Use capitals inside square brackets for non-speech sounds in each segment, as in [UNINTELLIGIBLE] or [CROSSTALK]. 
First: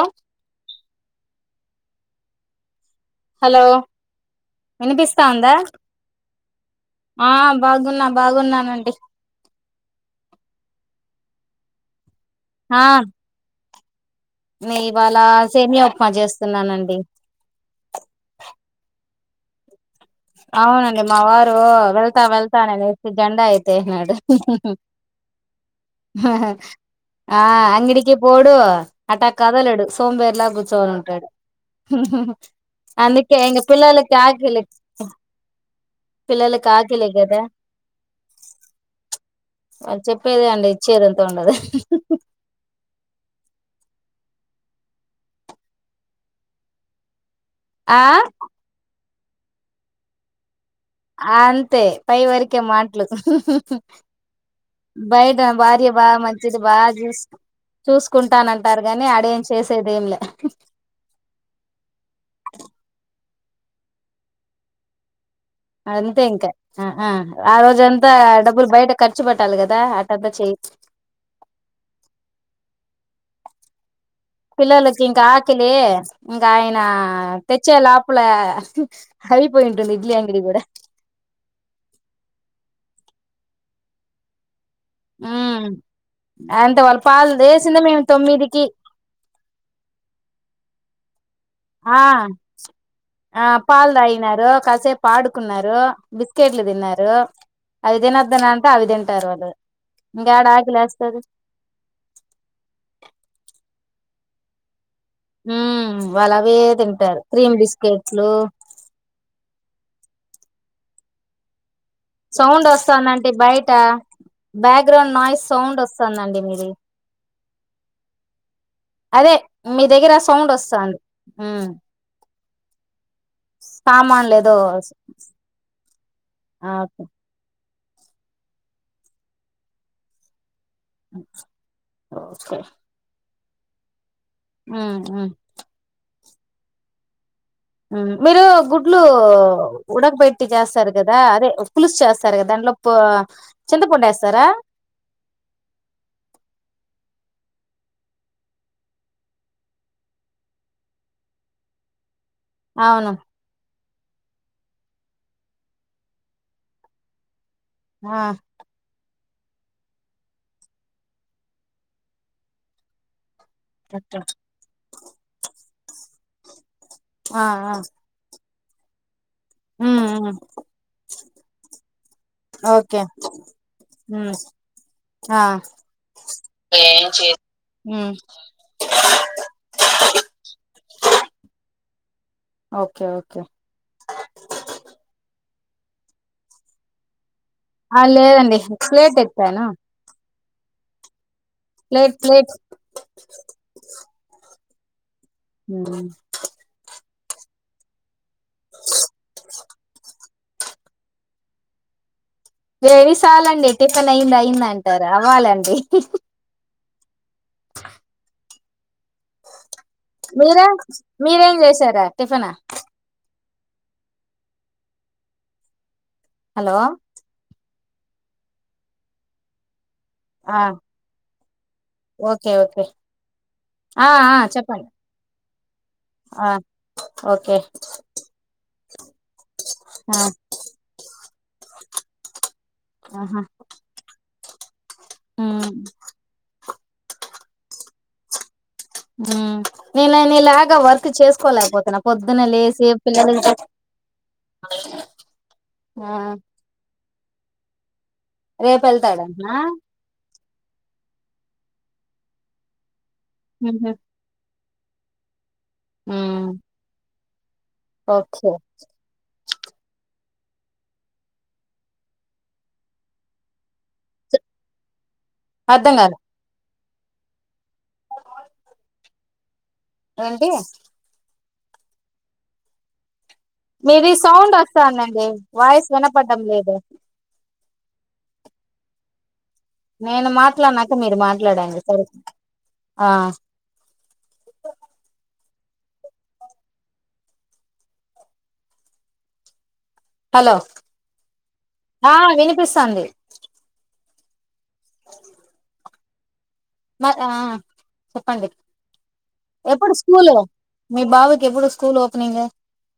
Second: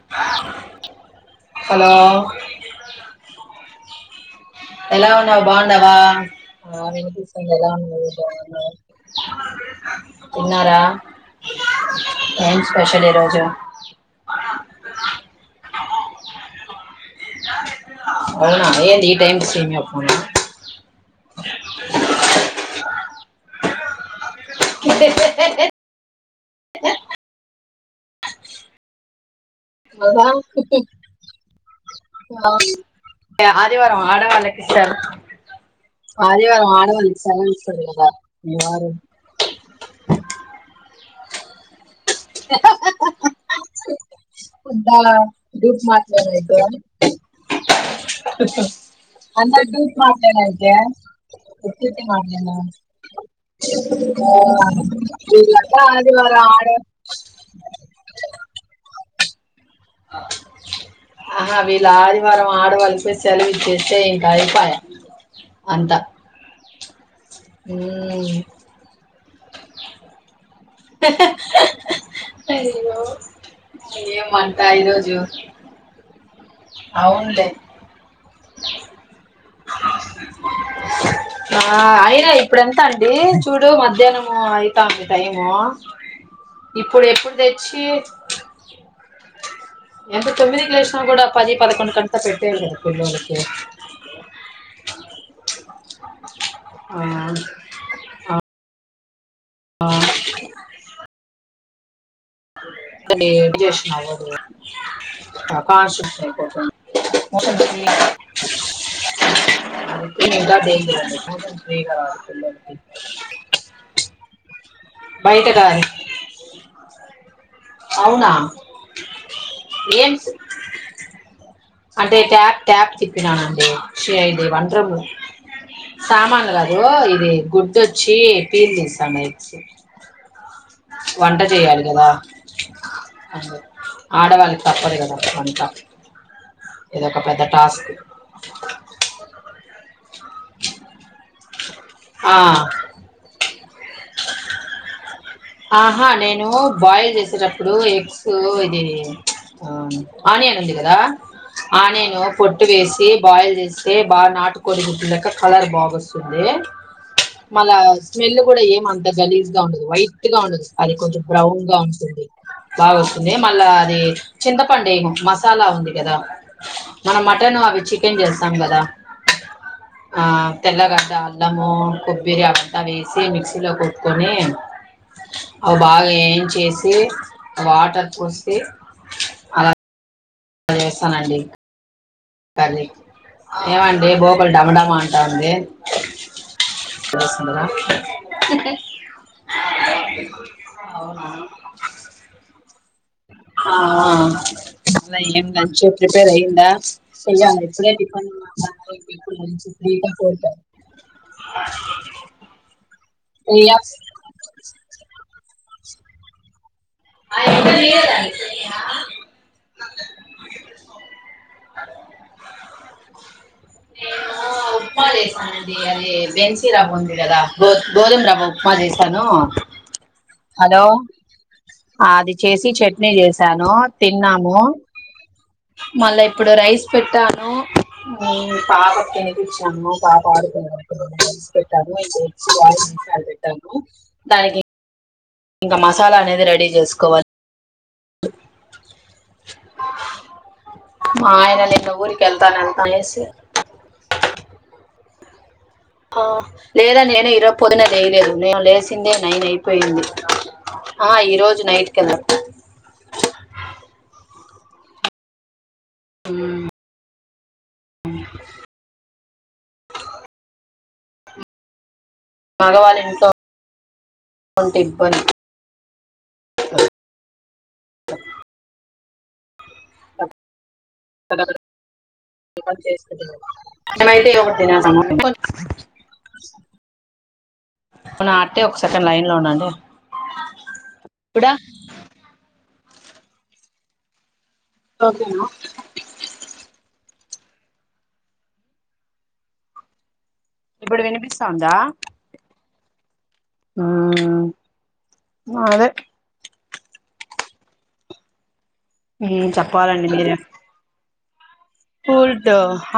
ఆ hello hello ఎలా ఉన్నవు వినిపిస్తాందా బాగున్నావా ఆ ఆ వినిపిస్తుంది ఎలా బాగున్నా ఉన్నారు బాగునా బాగున్నానండి తిన్నారా ఏం ఆ స్పెషలీరోజు నే ఇవాళ సేమియా ఉప్మా చేస్తున్నానండి ఏంటి సేమియా ఉప్మానా అవునండి మా వారూ, వెళ్తా వెళ్తా నని జెండా ఎత్తేసినాడు. ఆ అంగడికి పోడూ అ అట. కదలడు, కదా సోంబేరిలా కూర్చోని ఉంటాడు. ఆ అందుకే ఏ, ఇంగ ఆదివారం పిలలకి ఆడవాళ్ళకి అకిలి ఇస్తారు [INAUDIBLE] పిల్లలకి ఆదివారం ఆకిలే ఆడవాళ్ళకి గదా సెలవు ఇస్తారు కదా ఎవరు వాళ్ళు చెప్పేది అండి ఇచ్చేదైతే ఉండదు. [UNINTELLIGIBLE] అంతల డిప్ మాట్లాదిండా. ఆ అంత డూప్ మాట్లాడినాద్. లే అంతే ఉత్తి ఉత్తి పై మాట్లేనా వరకే మాటలు బయట భార్య బాగా ఆదివారం మంచిది ఆడె. బాగా చూస్ చూసుకుంటానంటారు గాని ఆడే. ఆహా వీళ్ళ ఆదివారం ఆడవాళ్ళ సె. సెలవిచేస్తే ఇంకా ఐపాయే. అంతే ఇంకా. అ. ఆ ఆ రోజంతా హ్మ్. డబ్బులు బయట ఖర్చు పెట్టాలి కదా అట్టంతా చెయి. అయ్యో! ఏమంట పిల్లలకి ఈరోజు. ఇంకా ఆకలీ ఇగ ఆయనా అవునులే. తెచ్చే లోపలె హైప్. ఆ అయినా ఇప్పుడె. ఎత్త అండి చూడు మధ్యాహ్నముయి. ఉ అంత వాళ్ళ ఇప్పుడు పాలు ఎప్పుడు డేసింది తెచ్చి మేము తొమ్మిదికి. ఎంత తొమ్మిదికి లేశిన గుడ. ఆ ఆ పాలు తాగినారు, కాసేపు ఆడుకున్నారు, బిస్కెట్లు ఆ! తిన్నారు, అవి ఆ, తినొద్దుని అంటే అవి తి. తెలువదు ఇంక ఏడ ఆకిలేస్తాది. Date Jewish నవ్వదు. ఉ వాళ్ళ అవే తింటారు మోషన్ క్రీమ్ ఫ్రీగా బిస్కెట్లు. [UNINTELLIGIBLE] సౌండ్ పిల్లోడికి. వస్తానంటి బయట బ్యాగ్రాండ్ నాయిస్ బయట సౌండ్ గాని వస్తుందండి మీది, అవునా? అదే, మీ దగ్గర సౌండ్ వస్తంది ఉ. అదేచ్చా క్యాప్ తిప్పినానండి సామాన్లు ది ఏదో వాంటరూమ్ సామాన్లు ఆ కాదు ఇది గుడ్ ఇది వచి పిల్ తీస్తండ ఎగ్స్ వంట చేయ్యాలి కదా ఓకే అే ఆడవాళ్ళకి ఉమ్ తప్పదు కదా ఉమ్ వంట ఇది ఒక పెద మీరు గుడ్లు ఉడకబెట్టి చేస్తారు కదా అదే పులుసు ఆ చేస్తారు కదా దాంట్లో కు చింతపండ ఎస్తారా వచ్చేటప్పుడు ఎగ్స్ ఇది ఆ ఆనియన్ ఉంది కదా ఆనియన్ పొట్టు వేసి అవును బయిల్ చేసి తే బాగా నాటుకోడి గుడులేక కలర్ బాగా వస్తుంది మళ ఆ స్మెల్ కూడా ఏం అంత అంత గలీజ్ గా ఉండదు వై ఘాటుగా ఉండదు అది కొంచెం బ్రౌన్ గా ఉంటుంది బాగు వస్తూ ంది మళ్ళా అది చింతపండు ఎయిము మసాలా ఉంది ఎదా మన ఆ మటన్ ఆ అవి చికెన్ చేస్తాం సంభద ఉమ్ ఆ ఉమ్ తెల్లగడ అల్లము కొబ్బరి అవంతా ఓకే వేసి మిక్సీలో కొట్టుకొని ఉమ్ ఆ అవి బాగా వేయించి చేసి వాటర్ ఉమ్ పోస్తే అలా ఆ లేస్తాను అండి. కాలు ది ఓకే ఓకే ఏమండి బోకలు డమడమా అం దాేస్ ఆ లేదండి [INAUDIBLE] ప్లేట్ ఎత్తాను [UNINTELLIGIBLE] అవునా [UNINTELLIGIBLE] ప్లేట్ ప్లేట్ ఆ ఇంగ ఏమి లంచ్ ప్రిపేర్ అయ్యందా స జా [INAUDIBLE] [INAUDIBLE] పోతా వేయి సార్లు అండి టిఫెన్ అయింద అయింద అంటారు అవ్వాల ధి [UNINTELLIGIBLE] స మీరు మీరేం చేసారా టిఫిన్ నేను ఉప్మా చేశానండి హలో బెన్సీరాం ఉంది కదా బోర్ గోధుమరావ్వ ఉప్మా చేశాను ఆ హలో అది ఓకే చేసి ఓకే చట్నీ చేసాను ఆ ఆ తిన్నాము చెప్పండి మళ్ళా ఆ ఇప్పుడు రైస్ పెట్టాను ఓకే ఉమ్ పాపక్ తినిపించాము ఆ పాప ఆడుకునే పెట్టాము ఇ వచ్చి వాలు ఆహా పెట్టాము దానికి ఉమ్ ఇంకా మసాలా అనేది రెడీ చేస్ కోవల్ నేను నీలాగా వర్క్ మా ఆయన నిన్న చేసుకోలేకపోతున్నా ఊరికి పొద్దున్న వెళ్తాను వెళ్తా లేసి అనేసి పిల్లలింక్ ఆహ్ లేదా నేనే పోద్ పొద్దున్నే చేయలేదు నేను రేపు లేసిందే నైన్ వెళ్తాడంటనా అయిపోయింది ఆ ఈ రోజు నైట్ కింద ఉహు ఉమ్ ఓకే మగవాల్ ఇంట్లో కొంటి ఇబ్బంది అర్ధం గాలే [UNINTELLIGIBLE] ఏంటి [UNINTELLIGIBLE] మీది మేమైతే ఒకటి సౌండ్ తినేసాము వస్తానండి వాయిస్ వినపడ్డం లేదు. వున అట్టే ఒక సెకండ్ లైన్ లో ఉండండ్. నేను మాట్లాడినాక మీరు మాట్లాడండి సరే ఆ ఓకేనా హలో ఇప్పుడు వినిపిస్తాందా ఆ వినిపిస్తాంది. ఆ ఆ అదే మ ఆ చెప్పండి ఎప్పుడు స్కూలు మీ బాబు ఎప్పుడు స్కూల్ ఓపెనింగ్ టుల్ట్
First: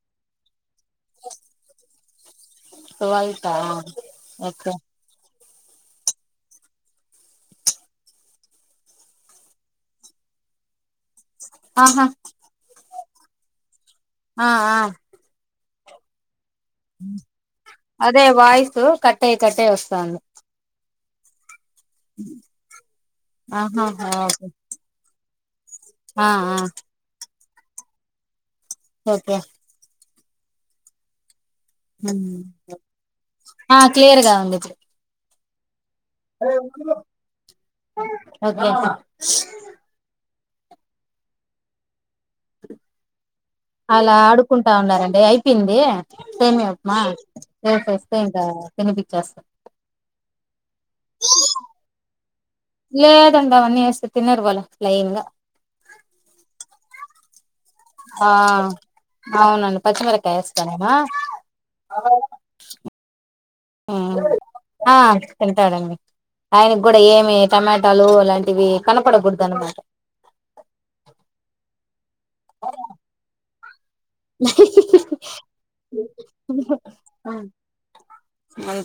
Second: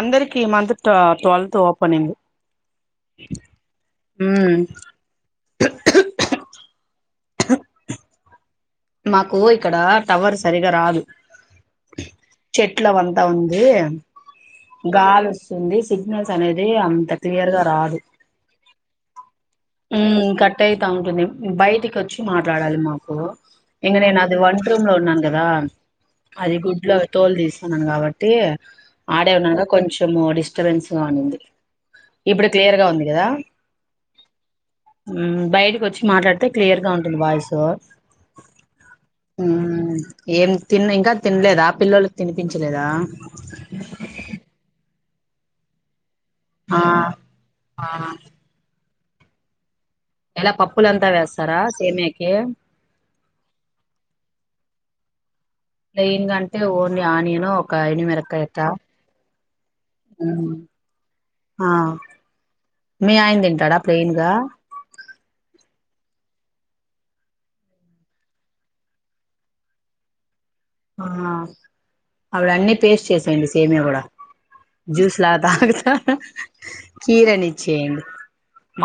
అందరికి మంత్ ట్వల్త్ ఓపెనింగ్ ట్వల్తా ఓకే మాకు ఇక్కడ టవర్ సరిగా రాదు ఆహా చెట్ల అవంత త ఉంది ఆ ఆ ఉంది సిగ్నల్ అదే వాయిసు కట్టయి కట్టయి వస్తాంది ా ఉంటుంది బయట ఇంటికొచ్చి మాట్లాడాలి మాకు ఆహా నేనది ఓకే వంట్రూమ్ లో ఉన్నాను గదా ఆ అది ఆ గుడ్లోవి తోలు తీసి న్నను కాబట్టి ఓకే ఆడవ్ నాన కొంచం మొత్తం డిస్టర్బెన్స్ గా ఉనింది ఆ క్లియర్గా ఉంది ఇప్పుడు బయటకి వచ్చి మాట్లాడితే క్లియర్ గ ఉంటుంది వాాయిస్ ఓకే ఏం తిన్న ఇంకా తినలేద పిల్లలు తినిపించలేదా అదే అయితంది సేమియా ఆ ఉప్మా ఆ చేసేస్తే ఇంక తినిపిచేస్తా ఎలా పప్పులంతా వేస్తారా సేమియాకి లేదండి అవన్నీ వేస్తె తినరు వాళ్ళు లైన్ గా ప్లైన్ గ అంటే ఓన్లీ ఆనియను ఆ అవునండి పచ్చిమిరకాయ వేస్తానవా ఆ మీ ఆయన తింటాడా ప్లెయిన్ గా ఎంత చడండి ఆయన కూడా ఏమి టమాటాలు అలాంటివి కనపడకూడదు అనమాట ఆ అవిడ అన్నిీ పేస్ట్ చేసాయండి సేమే కూడా జ్యూస్ లాగా తాకుత కీరని ఇచ్చేయండి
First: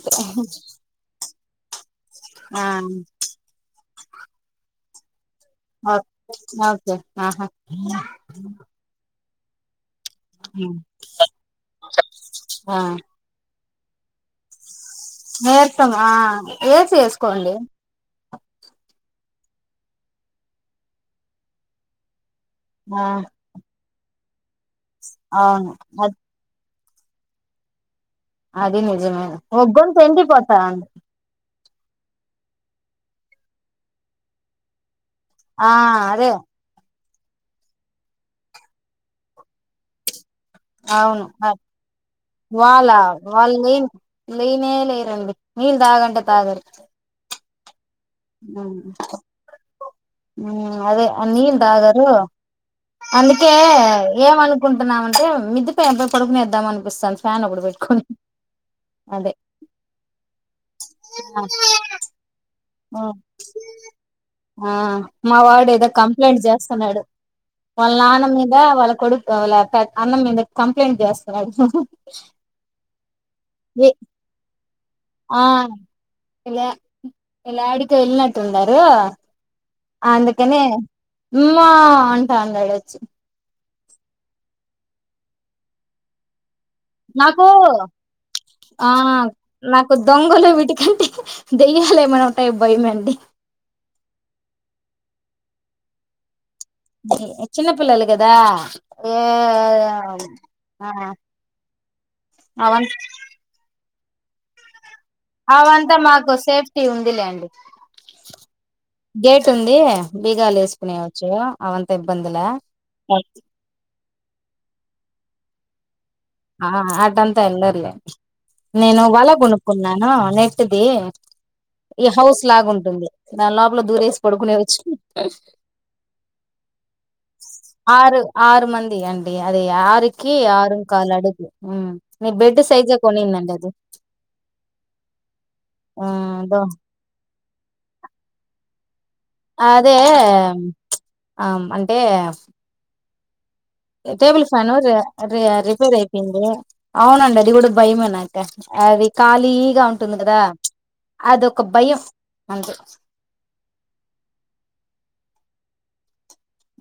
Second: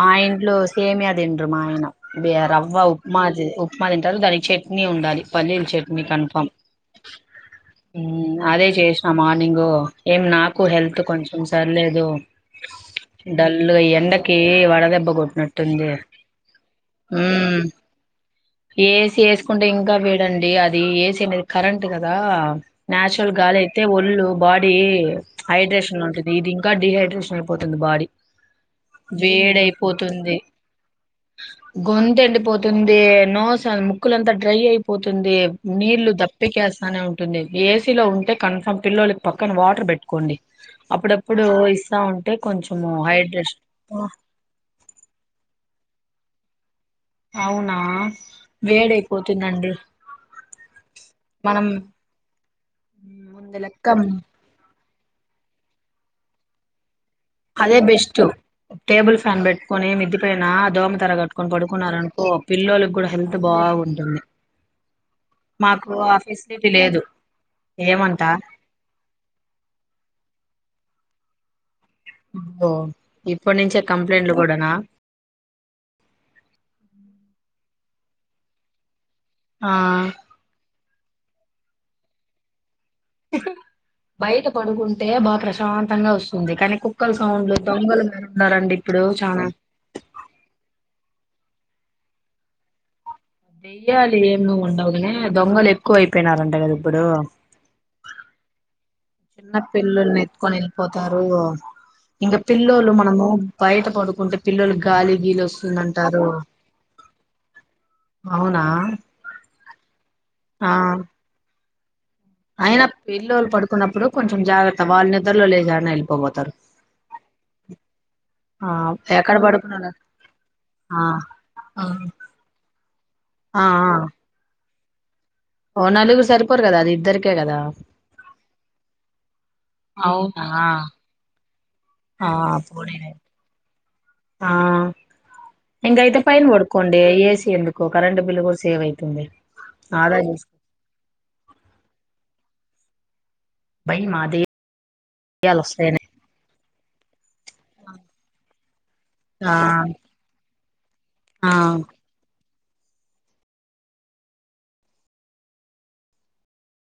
మా ఇంట్లో సేమి అది రమాయణ బ ఆ రవ్వ ఉమాజ మా తంటారు దానికి చట్నీ ఉండాలి పలీర్ చట్నీ కన్ఫర్మ్ ే ఆహా నింగ ఏం నాకు హెల్త్ కొంచెం సరిలేదు ఆ డల్ ల్ ఎంతక వాళ్ద నేర్స్తాం ఏసి వసుకోండి ఉమ్ తీసుకుంటే ఇంకా వేడండి అది వేసినది కరెంటట్ కదా ఆ న్యాచురల్ గాలి అయితే ఒళ్ళు బట్ ఇది అవును హైడ్రేషన్ లో అద్ ఉంటది ఇదింగ్ గడ్డడి హెడ్ష అయిపోతుంది బారీ అదే నిజమే ఒగుం తిండిపోతా అం గొంంత ఎండిపోతుంది నోసార్ ముక్కులంత డ్రై అయి పోతుంది ఆ నీళ్లు ద అదే స్తనే ఉంటుంది ఏసీలో ఉంటే కన్ఫామ్ పిలలకి పక్కన వాటర్ పెట్టుకోండి అవును అప్పుడప్పుడు ఇస్తా ఉంటే వాళ్ళ కొంచెము వాళ్ళ హైడ్రేషన్ లేని లేనే లేరండి నీళ్ళ దాగంట తగర్ అవునా వేడయిపోతుందండి అదే నీ మనం రాగారు అందుకే ముందు లెక్క ఏమనుకుంటున్నామంటే మిదిప ఇప్పుడుకి మీేద్దామ అనిపిస్తాను అదే బెస్ట్ టేబుల్ అదే ఫ్యాన్ పెట్టుకొని మదిపోనా కూడా హెల్త్ బాగుంటుంది మా వాడు ఏదో మాకు ఆ కంప్లైంట్ ఫెసిలిటీ లేదు చేస్తున్నాడు వాళ్ళ నాన్న ఏమంటా మీద వాళ్ళ కొడుకు వాళ్ళ అన్న మీద కం ఎప్లంట్ చేస్తాడు అబ్బో ఇప్పటి నుంచే కంప్లైంట్లు కూడానా ఆ ఎలా ఎలాడి అ వెళ్ళినట్టున్నారు ఆ అందుకనే ఉమ్మ్ అంటాడ్రు ఈడోచ్చి బయట పడుకుంటే బాగా ప్రశాంతంగా వస్తుంది కానీ కుక్కల నాకు సౌండ్లు దొంగలు ఉన్నారండి ఆ ఇప్పుడు చానా నాకు దొంగలు వీటికంటే దెయ్యాల ఏమైనా ఉంటాయో భయమండి దెయ్యాలు ఏం ఉండవు కాని దొంగలు ఎక్కువ అయిపోయినారండి చిన్న పిల్లలు కదా ఏ చిన్న పిల్లుల్ని ఎత్తుకొని ఆ వెళ్ళిపోతారు ఇంక అవం పిల్లోలు మనము బయట పడు ఉంటే పిల్లలు అవంతా మాకు సేఫ్టీ ఉందిలేండి అవునా గేట్ వస్తుంది బిగాలు వేసుకునేవచ్చు అవును ఆయన పిలోళ్ళు పడుకున్నప్పుడు కొంచెం జాగత్త వాళ్ళ నిద్రలో లేచి ఏడనైన వెళ్లి ఆ అటంతా ఎల్లరులే ఆ నేను వల ఎక్కడ పడుకున్నారు కొనుక్కున్నాను నెట్ ది ఆ ఆ ఈ హౌస్ లాగాంటుంది దాని ఆ ఆ లోపల దూరేసి పడుకునే వచ్చు ఓ నలుగురు సరిపోరు కదా అది ఇద్దరికే కదా ఆరు ఆరు మంది అండి అది ఆరుకి అవునా ఆరు ఎ ఆ పోడినే అది ఆ ఆ ఇంగాయితే పైన దో పడుకోండి ఏసి ఎందుకో కరంట్ బిల్ కూడా సేవ్ యితే అదే ప్చ్ ఆమ్ అంటే భయం టేబుల్ అదే ఫ్యాను ర రి దెయ్యాలు రిపేర్ వస్తాయని అయిపోయింది అవునండి అది కూడా భయం అనక అది ఆ ఖాళీగా ఉంటుంది కదా ఆ అదోక భయం అంతే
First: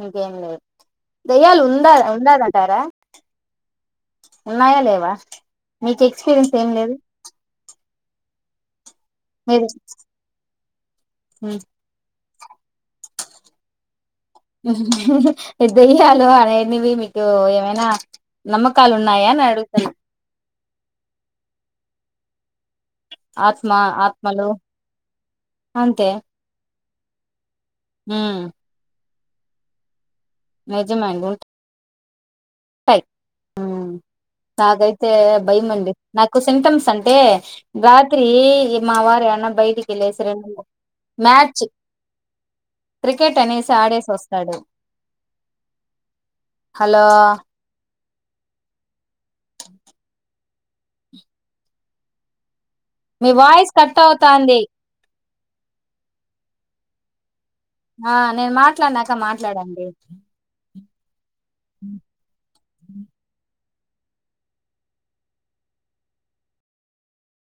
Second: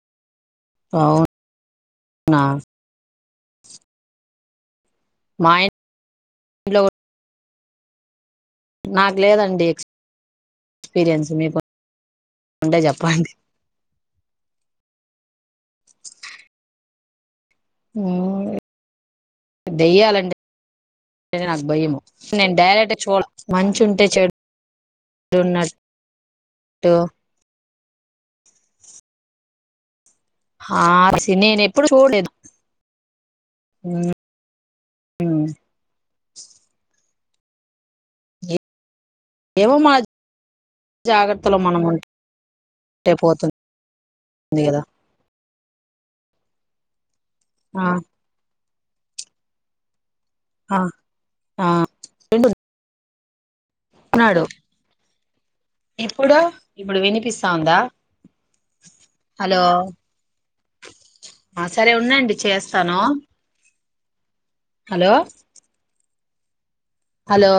ఇంకేం లేదు అవునా దయ్యల్ ఉందా ఉందారంటారా ఉన్నాయా లేవ మా మీకు ఎక్స్పీరియన్స్ ఏం ఇంట్లో లేదు [UNINTELLIGIBLE] నాకు లేదండి మీరు ఎక్ ఎక్స్పీరియన్స్ మీకు ఉం ఎద హలో అన్న ఎన్ని మి ఏమైనా నమ్మకాలు ఉన్నాయా అని అడుగుతున్న దెయ్యాలంటే నాకు భయము నేను డైరెక్ట్ చూడు మంచుంటే ఆత్మలు చెడున్నట్టు అంతే టో ఉమ్ ఆ సీన్ నేను ఎప్పుడు చూడలేదు హై ఉమ్ నాకైతే భయం అండి నాకు సింటమ్స్ అంటే రాత్రి మావారూ అన్న ఏమో మా బయటికివెళ్లేసి రెండు జాగ్రత్తలో మ్యాచ్ మనం ఉంటే క్రికెట్ పోతుంది అనేసి ఆడేసి వస్తాడు కదా హలో ఆ ఆ ఆ మీ వాయిస్ కట్ అన్నాడు అవుతాంది ఇప్పుడు ఇప్పుడు వినిపిస్త్ ఆ నేను మాట్లాడినాక మాట్లాడండి ఆ సరే ఉన్నండి చేస్తాను హలో హలో